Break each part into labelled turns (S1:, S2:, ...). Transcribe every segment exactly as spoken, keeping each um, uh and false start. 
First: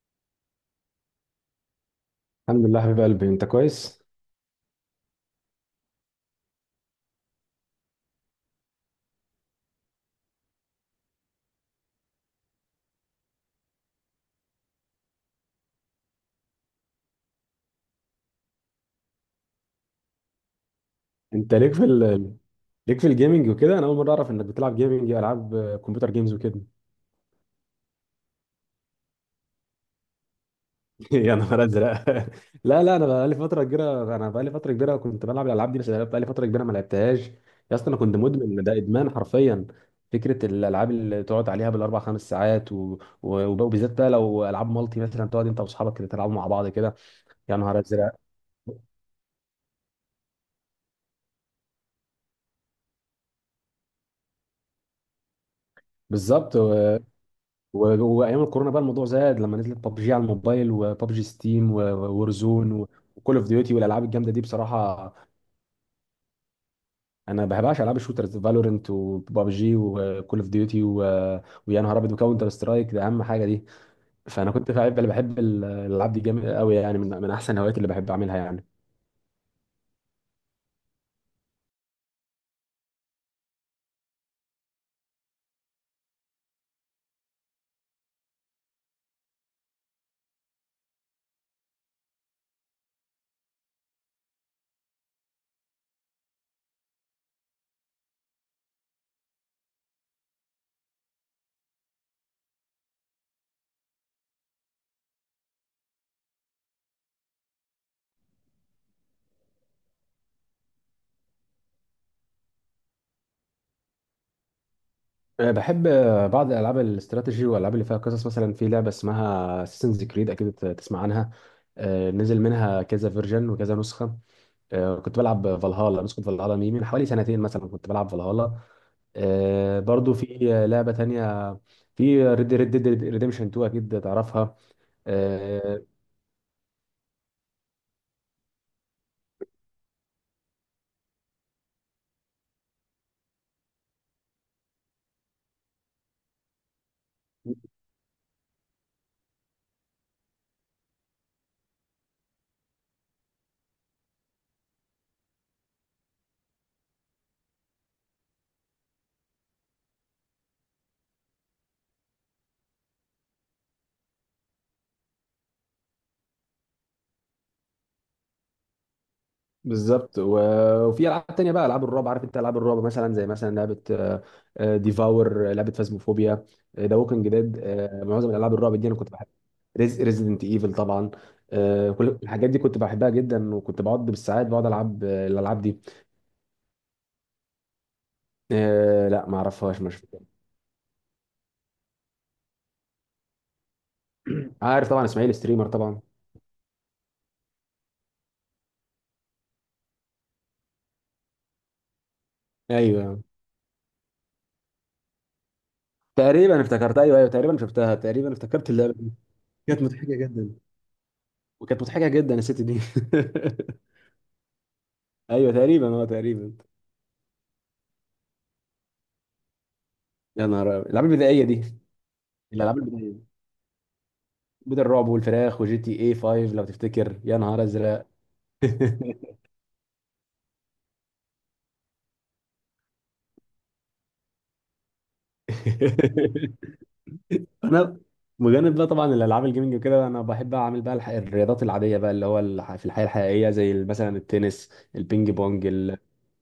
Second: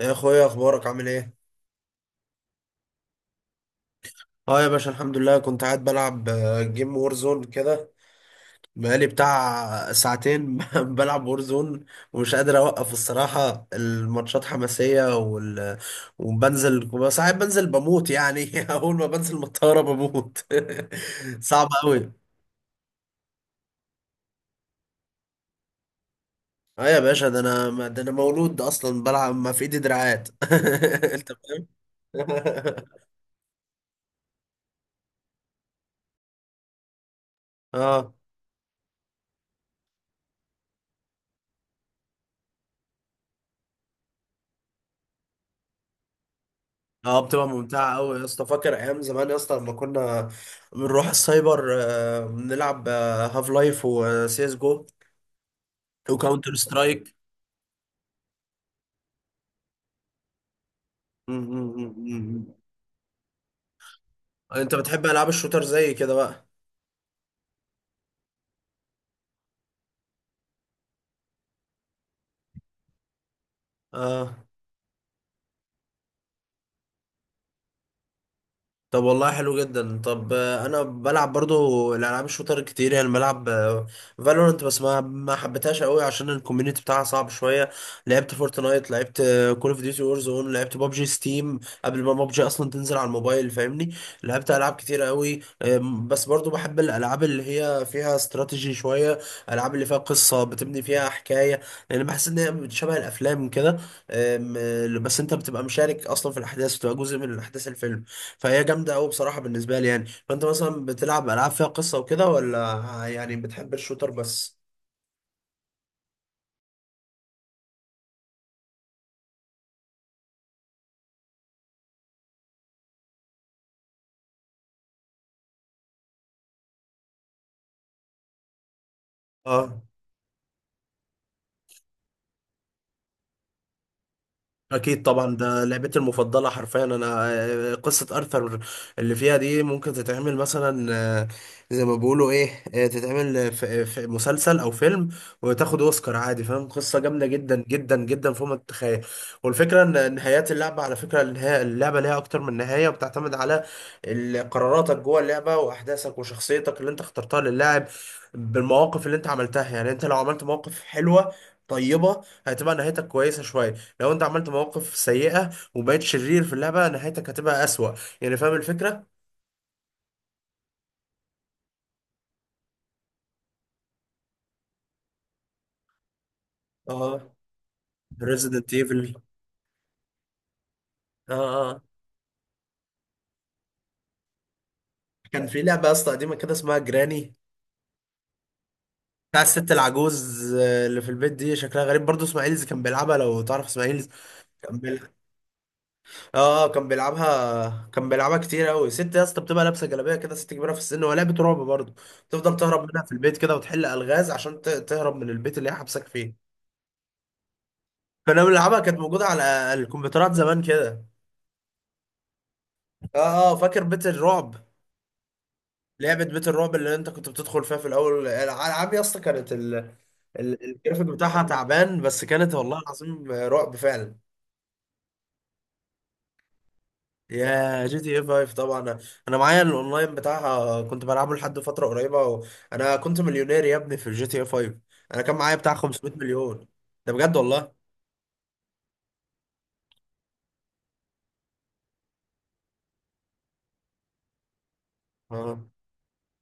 S1: يا اخويا، اخبارك عامل ايه؟
S2: الحمد لله حبيب قلبي، انت كويس.
S1: اه يا باشا، الحمد لله. كنت قاعد بلعب آه، جيم وورزون كده. بقالي بتاع ساعتين بلعب وورزون، ومش قادر اوقف الصراحة. الماتشات حماسية وال... وبنزل ساعات بنزل بموت يعني. اول ما بنزل من الطيارة بموت.
S2: انت
S1: صعب
S2: ليك في
S1: قوي.
S2: ال... ليك في الجيمنج وكده. انا اول مره اعرف انك بتلعب جيمنج، العاب كمبيوتر جيمز وكده.
S1: اه يا باشا، ده انا ده انا مولود اصلا بلعب، ما في ايدي دراعات. انت
S2: يا نهار
S1: فاهم.
S2: ازرق. لا لا، انا بقالي فتره كبيره انا بقالي فتره كبيره كنت بلعب الالعاب دي، بس بقالي فتره كبيره ما لعبتهاش. يا اسطى، انا
S1: اه.
S2: كنت مدمن، ده ادمان حرفيا. فكره الالعاب اللي تقعد عليها بالاربع خمس ساعات و... و... وبالذات بقى لو العاب مالتي مثلا، تقعد انت واصحابك كده تلعبوا مع بعض كده.
S1: اه، بتبقى
S2: يا نهار
S1: ممتعة
S2: ازرق.
S1: أوي يا اسطى. فاكر أيام زمان يا اسطى لما كنا بنروح السايبر؟ آه، بنلعب هاف لايف وسي اس جو وكاونتر
S2: بالظبط. و-
S1: سترايك.
S2: وايام الكورونا بقى الموضوع زاد لما نزلت ببجي على الموبايل، وببجي ستيم، وورزون، وكول اوف ديوتي، والالعاب الجامده دي
S1: أنت بتحب
S2: بصراحه.
S1: ألعاب الشوتر زي كده بقى.
S2: انا ما بحبهاش العاب الشوترز، فالورنت، وببجي، وكول اوف ديوتي و... ويا نهار ابيض، وكاونتر سترايك ده اهم حاجه دي.
S1: اه.
S2: فانا كنت بحب، اللي بحب ال- الالعاب دي جامد قوي يعني، من من احسن الهوايات اللي بحب اعملها يعني.
S1: طب والله حلو جدا. طب، آه، انا بلعب برضو الالعاب الشوتر كتير، يعني بلعب فالورنت، بس ما ما حبيتهاش قوي عشان الكوميونتي بتاعها صعب شويه. لعبت فورتنايت، لعبت كول اوف ديوتي وور زون، لعبت بابجي ستيم قبل ما بابجي اصلا تنزل على الموبايل، فاهمني؟ لعبت العاب كتير قوي، آم، بس برضو بحب الالعاب اللي هي فيها استراتيجي شويه، الالعاب اللي فيها قصه، بتبني فيها حكايه، لان بحس ان هي شبه الافلام كده. آم، آه، بس انت بتبقى مشارك اصلا في الاحداث، بتبقى جزء من الاحداث، الفيلم. فهي جامده قوي بصراحه بالنسبه لي يعني. فانت مثلا بتلعب العاب فيها قصه وكده، ولا يعني بتحب الشوتر بس؟
S2: أه، بحب أه، بعض الالعاب الاستراتيجي والالعاب اللي فيها قصص. مثلا في لعبه اسمها اساسنز كريد، اكيد ت- تسمع عنها. أه، نزل منها كذا فيرجن وكذا نسخه. آه، كنت بلعب فالهالا، نسخة فالهالا مي، من حوالي سنتين مثلا كنت بلعب فالهالا. آه،
S1: اه.
S2: برضو في آه، لعبة تانية، في ريد ريد ديد ريديمشن اتنين، أكيد تعرفها.
S1: اكيد طبعا، ده
S2: آه،
S1: لعبتي المفضله حرفيا انا. آه، قصه ارثر اللي فيها دي ممكن تتعمل مثلا، آه، زي ما بيقولوا ايه، آه، تتعمل في في مسلسل او فيلم، وتاخد اوسكار عادي، فاهم؟ قصه جامده جدا جدا جدا فوق ما تتخيل. والفكره ان نهايات اللعبه، على فكره النهاية، اللعبه ليها اكتر من نهايه، وبتعتمد على ال- قراراتك جوه اللعبه واحداثك وشخصيتك اللي انت اخترتها للاعب، بالمواقف اللي انت عملتها. يعني انت لو عملت مواقف حلوه طيبه، هتبقى نهايتك كويسه شويه. لو انت عملت مواقف سيئة وبقيت شرير في اللعبة، نهايتك هتبقى أسوأ، يعني فاهم الفكرة؟
S2: بالظبط. و- وفي ألعاب تانية بقى، ألعاب الرعب. عارف أنت ألعاب الرعب مثلا؟ زي مثلا لعبة ديفاور، لعبة فازموفوبيا، ذا ووكينج
S1: اه.
S2: ديد. معظم الألعاب
S1: ريزيدنت
S2: الرعب دي أنا كنت
S1: ايفل.
S2: بحب. ريزيدنت ايفل طبعا.
S1: اه. اه،
S2: آه، كل الحاجات دي كنت بحبها جدا، وكنت بقعد بالساعات بقعد العب آه،
S1: كان
S2: الالعاب
S1: في
S2: دي.
S1: لعبة يا اسطى قديمة كده اسمها جراني،
S2: آه، لا ما
S1: بتاع الست
S2: اعرفهاش، مش
S1: العجوز آه، اللي في البيت دي، شكلها غريب برضه. اسماعيلز كان بيلعبها، لو تعرف اسماعيلز كان
S2: عارف. طبعا
S1: بيلعب.
S2: اسماعيل ستريمر طبعا.
S1: اه، كان بيلعبها كان بيلعبها كتير قوي. ست يا اسطى بتبقى لابسة جلابية كده، ست كبيرة في السن، وهي لعبة رعب برضه. تفضل تهرب منها في
S2: ايوه
S1: البيت كده، وتحل ألغاز عشان ت- تهرب من البيت اللي هي حبسك فيه.
S2: تقريبا افتكرت، ايوه ايوه، تقريبا شفتها، تقريبا
S1: كنا
S2: افتكرت
S1: بنلعبها،
S2: اللعبه
S1: كانت
S2: دي.
S1: موجودة على
S2: كانت مضحكه
S1: الكمبيوترات
S2: جدا،
S1: زمان كده.
S2: وكانت مضحكه جدا الست دي.
S1: اه. اه، فاكر بيت الرعب؟
S2: ايوه تقريبا، اه
S1: لعبة بيت
S2: تقريبا.
S1: الرعب اللي انت كنت بتدخل فيها في الاول. الالعاب يا اسطى كانت ال...
S2: يا
S1: ال-
S2: نهار أبيض.
S1: الجرافيك
S2: الالعاب
S1: بتاعها
S2: البدائيه دي،
S1: تعبان، بس كانت
S2: الالعاب
S1: والله
S2: البدائيه،
S1: العظيم رعب فعلا.
S2: بيت الرعب والفراخ وجي تي اي فايف لو تفتكر. يا نهار
S1: يا جي
S2: ازرق.
S1: تي اي خمسة طبعا، انا أنا معايا الاونلاين بتاعها كنت بلعبه لحد فترة قريبة و... انا كنت مليونير يا ابني في الجي تي اي خمسة، انا كان معايا بتاع 500 مليون. ده بجد والله.
S2: انا بجانب بقى طبعا الالعاب الجيمنج وكده، انا بحب اعمل بقى الح- الرياضات العاديه بقى، اللي هو الح- في الحياه الحقيقيه، زي مثلا التنس، البينج بونج،
S1: اه.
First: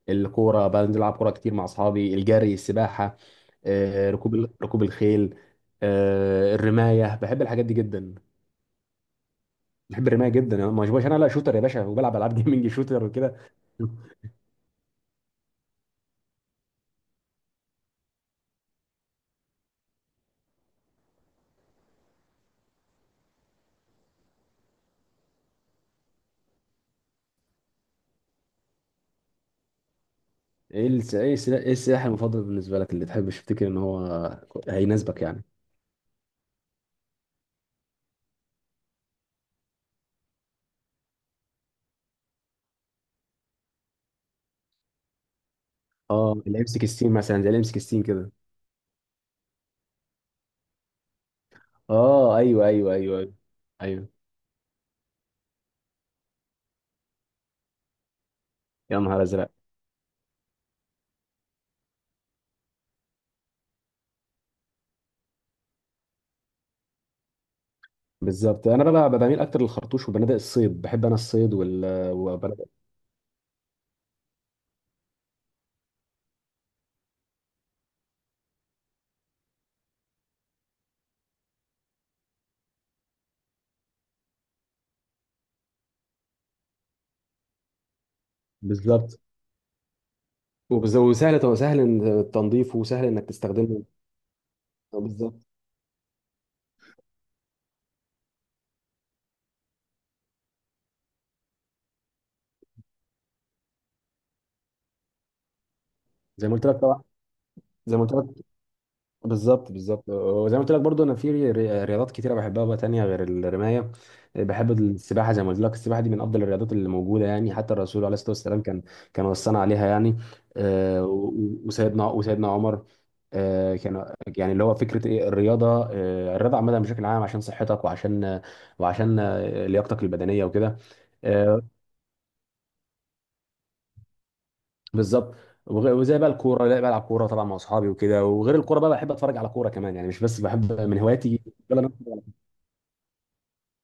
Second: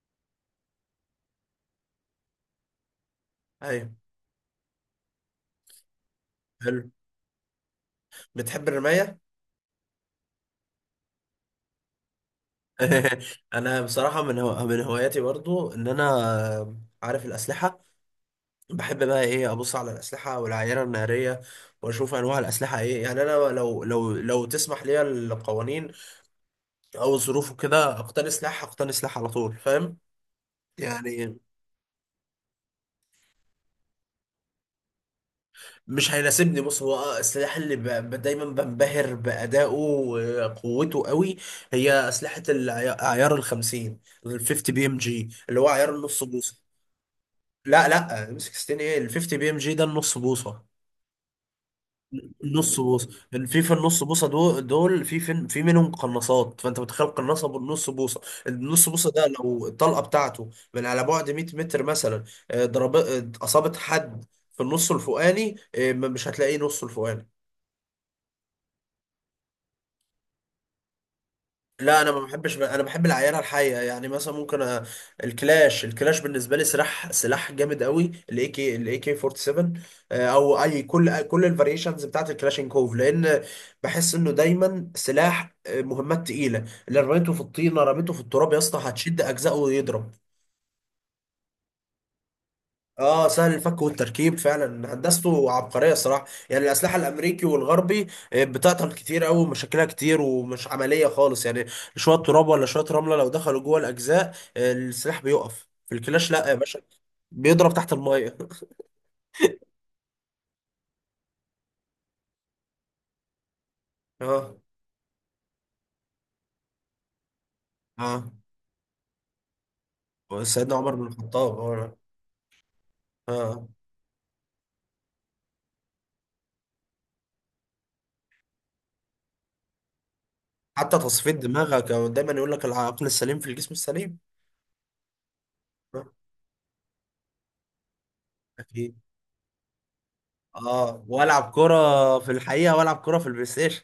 S2: الكوره بنزل العب كوره كتير مع اصحابي، الجري، السباحه،
S1: ايوه.
S2: آه، ركوب ال- ركوب الخيل، آه،
S1: حلو.
S2: الرمايه. بحب الحاجات دي جدا.
S1: بتحب الرماية؟
S2: بحب الرمايه جدا، أنا ما باشبهش انا لا شوتر يا باشا، وبلعب العاب جيمنج شوتر وكده.
S1: انا بصراحة من هو... من هواياتي برضو ان انا عارف الاسلحة. بحب بقى ايه، ابص على الاسلحه والعينه الناريه، واشوف انواع الاسلحه ايه. يعني انا لو لو لو تسمح لي القوانين او الظروف وكده، اقتني سلاح. اقتني سلاح على طول، فاهم؟
S2: ايه الس- ايه
S1: يعني
S2: السلا- إيه السلاح المفضل بالنسبه لك، اللي تحب تفتكر ان هو هيناسبك يعني؟
S1: مش هيناسبني. بص، هو آه، السلاح اللي ب... ب- دايما بنبهر بادائه وقوته قوي، هي اسلحه العيار ال خمسين. ال خمسين بي ام جي، اللي هو عيار النص
S2: اه، الام
S1: بوصه.
S2: سيكستين مثلا، زي الام
S1: لا
S2: سيكستين
S1: لا،
S2: كده؟
S1: امسك ستين ايه؟ ال خمسين بي ام جي ده النص بوصه.
S2: اه ايوه
S1: نص
S2: ايوه
S1: بوصه،
S2: ايوه ايوه،
S1: في في النص
S2: ايوه.
S1: بوصه دول دول في في في منهم قناصات. فانت متخيل قناصه بالنص بوصه؟ النص
S2: يا
S1: بوصه
S2: نهار
S1: ده
S2: ازرق.
S1: لو الطلقه بتاعته من على بعد 100 متر مثلا، آه، ضرب، آه، اصابت حد في النص الفوقاني، آه، مش هتلاقيه. نص الفوقاني.
S2: بالظبط، انا بقى بقى بميل اكتر للخرطوش وبنادق الصيد. بحب انا الصيد وال
S1: لا، انا ما بحبش،
S2: وبنادق-
S1: انا بحب العينه الحيه. يعني مثلا ممكن أ... الكلاش الكلاش بالنسبه لي سلاح سلاح جامد قوي. الاي كي الاي كي سبعة واربعين، آه، او اي، كل كل الفاريشنز بتاعت الكلاشينكوف، لان بحس انه دايما سلاح آه، مهمات تقيله. اللي رميته في الطينه، رميته في التراب يا اسطى، هتشد
S2: بالظبط.
S1: اجزائه ويضرب.
S2: وبز- وسهل، سهل إن- تنظيفه، وسهل انك
S1: اه، سهل الفك
S2: تستخدمه.
S1: والتركيب فعلا.
S2: آه، بالظبط.
S1: هندسته عبقريه الصراحه. يعني الاسلحه الامريكي والغربي آه، بتعطل كتير قوي، ومشاكلها كتير، ومش عمليه خالص يعني. شويه تراب ولا شويه رمله لو دخلوا جوه الاجزاء، آه، السلاح بيقف. في الكلاش لا
S2: زي
S1: يا
S2: ما قلت لك
S1: باشا،
S2: طبعا،
S1: بيضرب تحت
S2: زي ما قلت
S1: الميه.
S2: لك. بالظبط بالظبط، وزي ما قلت لك برضو، انا في ري- ري- رياضات كتيره بحبها بقى تانية غير الرمايه. آه،
S1: اه.
S2: بحب السباحه، زي ما قلت لك. السباحه دي من افضل الرياضات اللي موجوده يعني، حتى الرسول عليه الصلاه
S1: اه،
S2: والسلام كان، كان وصانا عليها يعني.
S1: سيدنا عمر
S2: آه،
S1: بن
S2: و-
S1: الخطاب.
S2: و-
S1: اه.
S2: وسيدنا وسيدنا عمر.
S1: آه.
S2: آه، كان يعني اللي هو فكره ايه الرياضه. آه، الرياضه عامه بشكل عام، عشان صحتك، وعشان وعشان آه، لياقتك البدنيه وكده.
S1: حتى تصفيه
S2: آه،
S1: دماغك. آه، دايما يقول لك العقل السليم في الجسم السليم.
S2: بالظبط. وغ-
S1: آه.
S2: وزي بقى الكوره، لا بلعب كوره طبعا مع اصحابي وكده، وغير الكوره بقى
S1: اكيد.
S2: بحب اتفرج على كوره كمان يعني، مش بس بحب من
S1: اه،
S2: هواياتي.
S1: والعب
S2: ولا
S1: كره
S2: أنا-
S1: في الحقيقه، والعب كره في البلاي ستيشن.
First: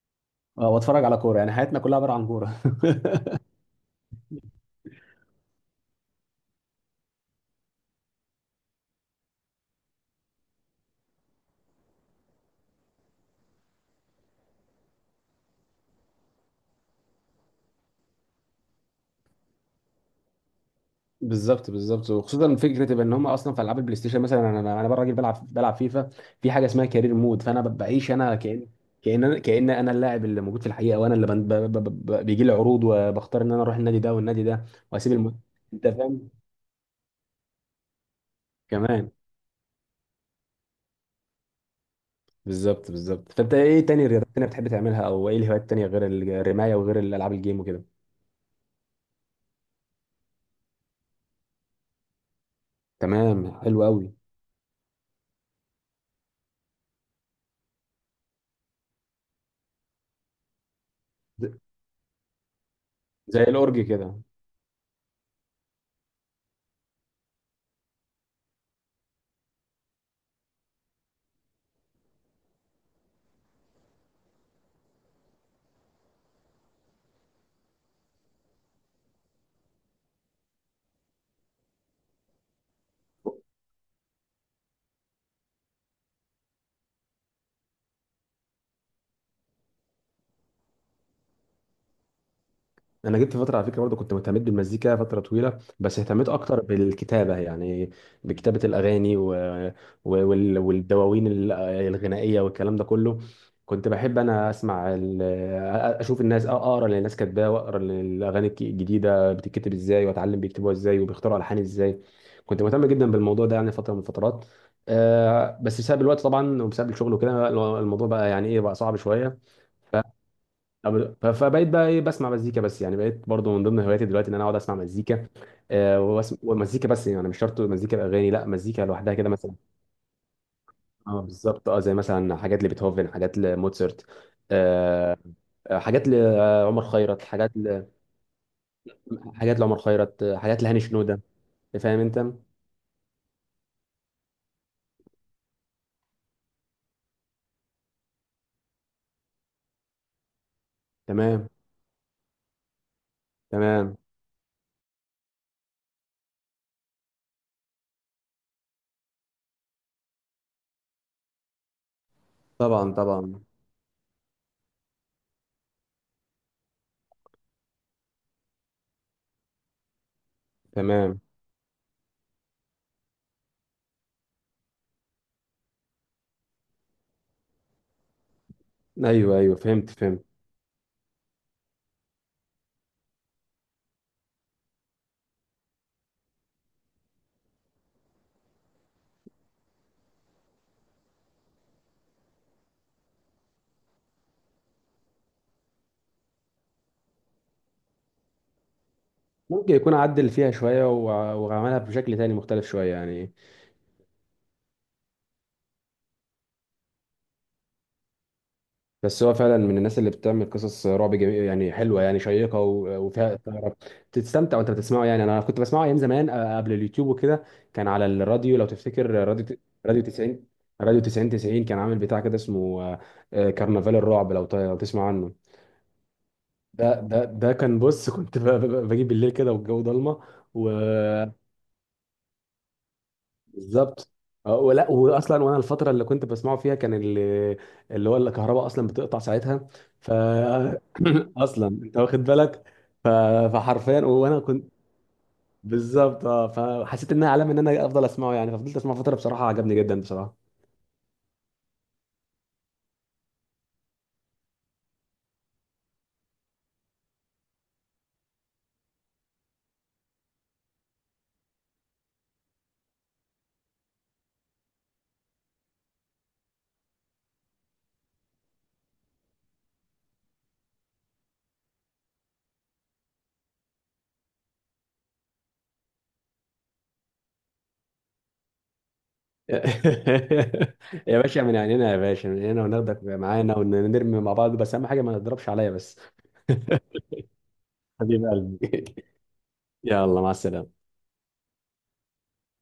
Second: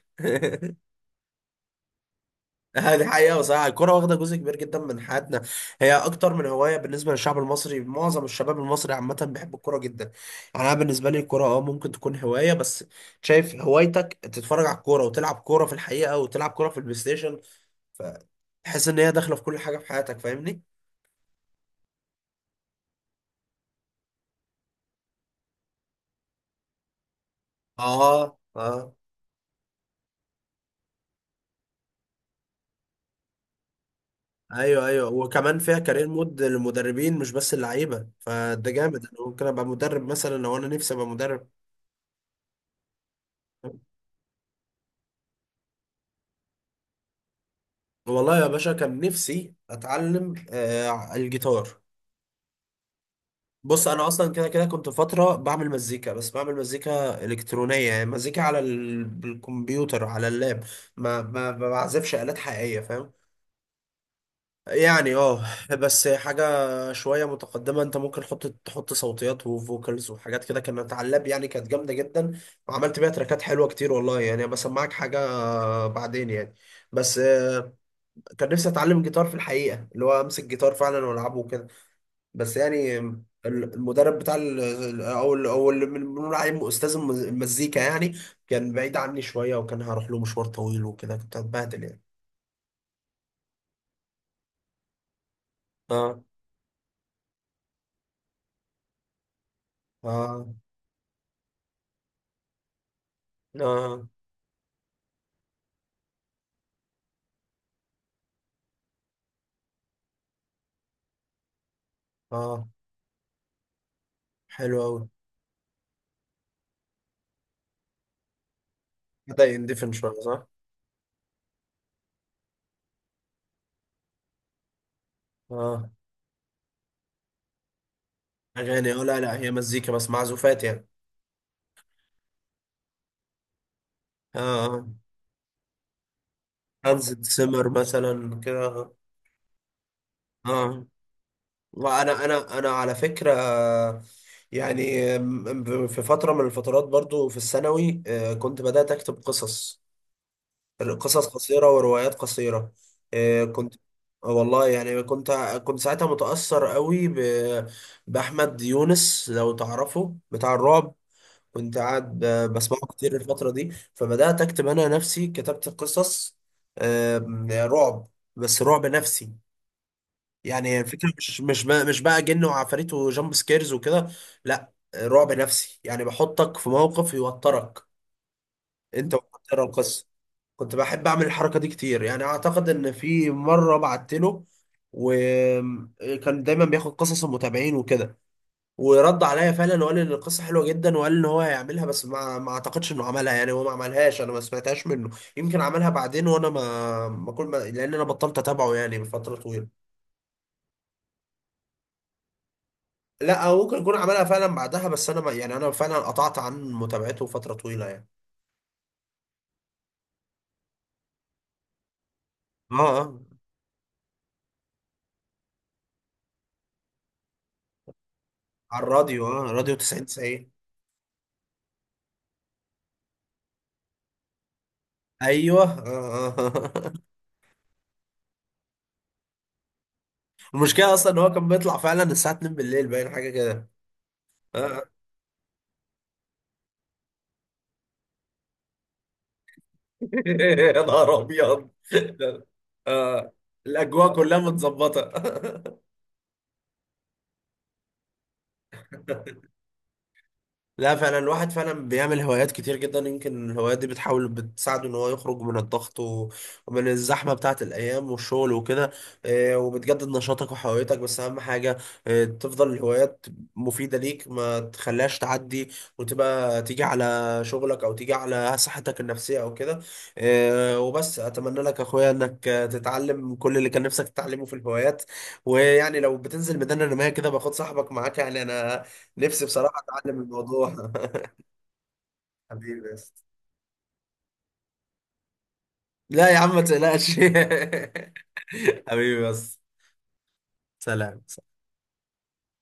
S2: آه، واتفرج على كوره يعني. حياتنا كلها عباره عن كوره.
S1: آه، دي حقيقة بصراحة، الكرة واخدة جزء كبير جدا من حياتنا. هي أكتر من هواية بالنسبة للشعب المصري. معظم الشباب المصري عامة بيحب الكرة جدا. يعني أنا بالنسبة لي الكرة أه ممكن تكون هواية بس. شايف، هوايتك تتفرج على الكورة، وتلعب كورة في الحقيقة، وتلعب كورة في البلاي ستيشن، فتحس إن هي داخلة في كل حاجة في حياتك، فاهمني؟
S2: بالظبط بالظبط، وخصوصا فكره ان هم اصلا في العاب البلاي ستيشن مثلا. انا انا أنا بقى راجل بلعب بلعب فيفا، في حاجه اسمها كارير مود. فانا ب- بعيش انا،
S1: اه.
S2: كان
S1: اه.
S2: كان كان انا اللاعب اللي موجود في الحقيقه، وانا اللي بن- ب- ب- ب- ب- بيجي لي عروض، وبختار ان انا اروح النادي ده والنادي ده،
S1: ايوه، ايوه،
S2: واسيب الم...
S1: وكمان فيها
S2: انت
S1: كارير
S2: فاهم،
S1: مود للمدربين، مش بس اللعيبه. فده جامد،
S2: كمان.
S1: انا ممكن ابقى مدرب مثلا، لو انا نفسي ابقى مدرب.
S2: بالظبط بالظبط. فانت ايه تاني، رياضات تانية بتحب تعملها، او ايه الهوايات التانية غير الرماية وغير الالعاب الجيم وكده؟
S1: والله يا باشا، كان نفسي اتعلم آه الجيتار.
S2: تمام، حلو
S1: بص،
S2: قوي.
S1: انا اصلا كده كده كنت فتره بعمل مزيكا، بس بعمل مزيكا الكترونيه. يعني مزيكا على ال- الكمبيوتر، على اللاب. ما ما
S2: ز-
S1: ما بعزفش الات حقيقيه، فاهم
S2: زي الأورج كده؟
S1: يعني؟ اه. بس حاجه شويه متقدمه. انت ممكن تحط تحط صوتيات وفوكالز وحاجات كده، كانت على اللاب يعني. كانت جامده جدا، وعملت بيها تراكات حلوه كتير والله. يعني بسمعك حاجه بعدين يعني. بس آه، كان نفسي اتعلم الجيتار في الحقيقه، اللي هو امسك جيتار فعلا والعبه وكده. بس يعني ال- المدرب بتاع ال- ال- او ال- او اللي من- بنقول عليه استاذ المز- المزيكا يعني، كان بعيد عني شويه، وكان هروح له مشوار طويل وكده، كنت هتبهدل يعني.
S2: انا جبت فتره، على فكره برضه كنت مهتمت بالمزيكا فتره طويله، بس
S1: اه.
S2: اهتميت اكتر بالكتابه يعني، بكتابه الاغاني و... و-
S1: اه.
S2: وال... والدواوين ال- الغنائيه والكلام ده كله. كنت
S1: اه.
S2: بحب انا اسمع ال... اشوف الناس، اقرا اللي الناس كاتباه، واقرا اللي الاغاني الك- الجديده بتتكتب ازاي، واتعلم بيكتبوها ازاي، وبيختاروا الحان ازاي. كنت
S1: اه.
S2: مهتم جدا بالموضوع ده يعني فتره من الفترات.
S1: حلو قوي.
S2: آه، بس بسبب الوقت طبعا، وبسبب الشغل وكده، الموضوع بقى يعني ايه، بقى صعب شويه.
S1: بدا يندفن شويه، صح.
S2: طب- ف- فبقيت بقى ايه، بسمع مزيكا بس يعني، بقيت برضو من ضمن هواياتي دلوقتي ان انا اقعد اسمع مزيكا.
S1: اه.
S2: آه وبس- ومزيكا بس يعني، مش شرط مزيكا باغاني، لا مزيكا
S1: اغاني، اه،
S2: لوحدها
S1: لا
S2: كده
S1: لا هي
S2: مثلا.
S1: مزيكا بس، معزوفات يعني.
S2: اه بالظبط، اه زي مثلا حاجات لبيتهوفن، حاجات لموتسرت،
S1: اه. اه.
S2: آه، آه، حاجات لعمر
S1: هانز
S2: خيرت، حاجات
S1: سيمر
S2: ل...
S1: مثلا كده، اه.
S2: حاجات لعمر خيرت، آه، حاجات لهاني
S1: آه.
S2: شنودة. فاهم انت؟
S1: وانا انا انا على فكره، يعني م- في فتره من الفترات برضو في الثانوي، آه، كنت بدات اكتب قصص، قصص
S2: تمام
S1: قصيره وروايات قصيره. آه، كنت
S2: تمام.
S1: آه، والله يعني كنت كنت ساعتها متاثر قوي ب- باحمد يونس، لو تعرفه، بتاع الرعب. كنت قاعد ب- بسمعه
S2: طبعا
S1: كتير
S2: طبعا.
S1: الفتره دي، فبدات اكتب انا نفسي، كتبت قصص آه، رعب، بس رعب نفسي. يعني الفكرة
S2: تمام.
S1: مش مش بقى مش بقى جن وعفاريت وجامب سكيرز وكده. لا، رعب نفسي، يعني بحطك في موقف يوترك انت
S2: ايوه ايوه،
S1: وترى
S2: فهمت
S1: القصة.
S2: فهمت.
S1: كنت بحب اعمل الحركة دي كتير، يعني اعتقد ان في مرة بعت له، وكان دايما بياخد قصص المتابعين وكده، ورد عليا فعلا وقال لي ان القصة حلوة جدا، وقال ان هو هيعملها. بس ما ما اعتقدش انه عملها، يعني هو ما عملهاش، انا ما سمعتهاش منه. يمكن عملها بعدين، وانا ما ما كل ما، لان انا بطلت اتابعه يعني من فترة
S2: ممكن
S1: طويلة.
S2: يكون عدل فيها شويه، وع- وعملها بشكل تاني مختلف شويه يعني.
S1: لا، هو ممكن يكون عملها فعلا بعدها، بس انا ما يعني انا فعلا قطعت عن متابعته فتره طويله يعني.
S2: بس هو فعلا من الناس اللي بتعمل قصص رعب جميل يعني، حلوه يعني، شيقه
S1: اه.
S2: و-
S1: اه.
S2: وفيها اثاره، تستمتع وانت بتسمعه يعني. انا كنت بسمعه ايام زمان، آه، قبل اليوتيوب وكده، كان على الراديو، لو
S1: على
S2: تفتكر
S1: الراديو. اه،
S2: راديو
S1: راديو
S2: راديو
S1: تسعين
S2: 90
S1: تسعين.
S2: راديو تسعين تسعين، كان عامل بتاع كده اسمه آه، آه، كرنفال الرعب، لو ت- لو تسمع عنه.
S1: ايوه. آه. آه.
S2: ده ده ده كان، بص كنت ب- ب- بجيب بالليل كده والجو ضلمه.
S1: المشكله اصلا ان هو كان بيطلع فعلا الساعه الثانية بالليل، باين حاجه كده.
S2: بالظبط. اه،
S1: آه.
S2: ولا واصلا، وانا الفتره اللي كنت بسمعه فيها كان اللي، اللي هو الكهرباء اصلا بتقطع ساعتها. ف
S1: يا نهار
S2: اصلا
S1: ابيض.
S2: انت واخد بالك. ف...
S1: آه.
S2: فحرفيا
S1: الاجواء كلها
S2: وانا كنت.
S1: متظبطه.
S2: بالظبط اه. فحسيت انها علامه ان انا افضل اسمعه، يعني ففضلت اسمعه فتره، بصراحه عجبني جدا بصراحه.
S1: لا فعلا، الواحد فعلا بيعمل هوايات كتير جدا، يمكن الهوايات دي بتحاول بتساعده ان هو يخرج من الضغط، و- ومن الزحمه بتاعه الايام والشغل وكده. آه، وبتجدد نشاطك وحيويتك. بس اهم حاجه آه، تفضل الهوايات مفيده ليك، ما تخليهاش تعدي وتبقى تيجي على شغلك او تيجي على صحتك النفسيه او كده. آه، وبس، اتمنى لك يا اخويا انك آه، تتعلم كل اللي كان نفسك تتعلمه في الهوايات. ويعني لو بتنزل ميدان الرمايه كده، باخد صاحبك معاك يعني، انا نفسي بصراحة اتعلم الموضوع.
S2: يا باشا من عينينا، يا باشا من عينينا،
S1: حبيبي
S2: وناخدك
S1: بس.
S2: معانا ونرمي مع بعض، بس اهم حاجه ما تضربش عليا بس.
S1: لا يا عم، ما تقلقش.
S2: حبيب قلبي.
S1: حبيبي بس.
S2: يلا مع السلامه.
S1: سلام.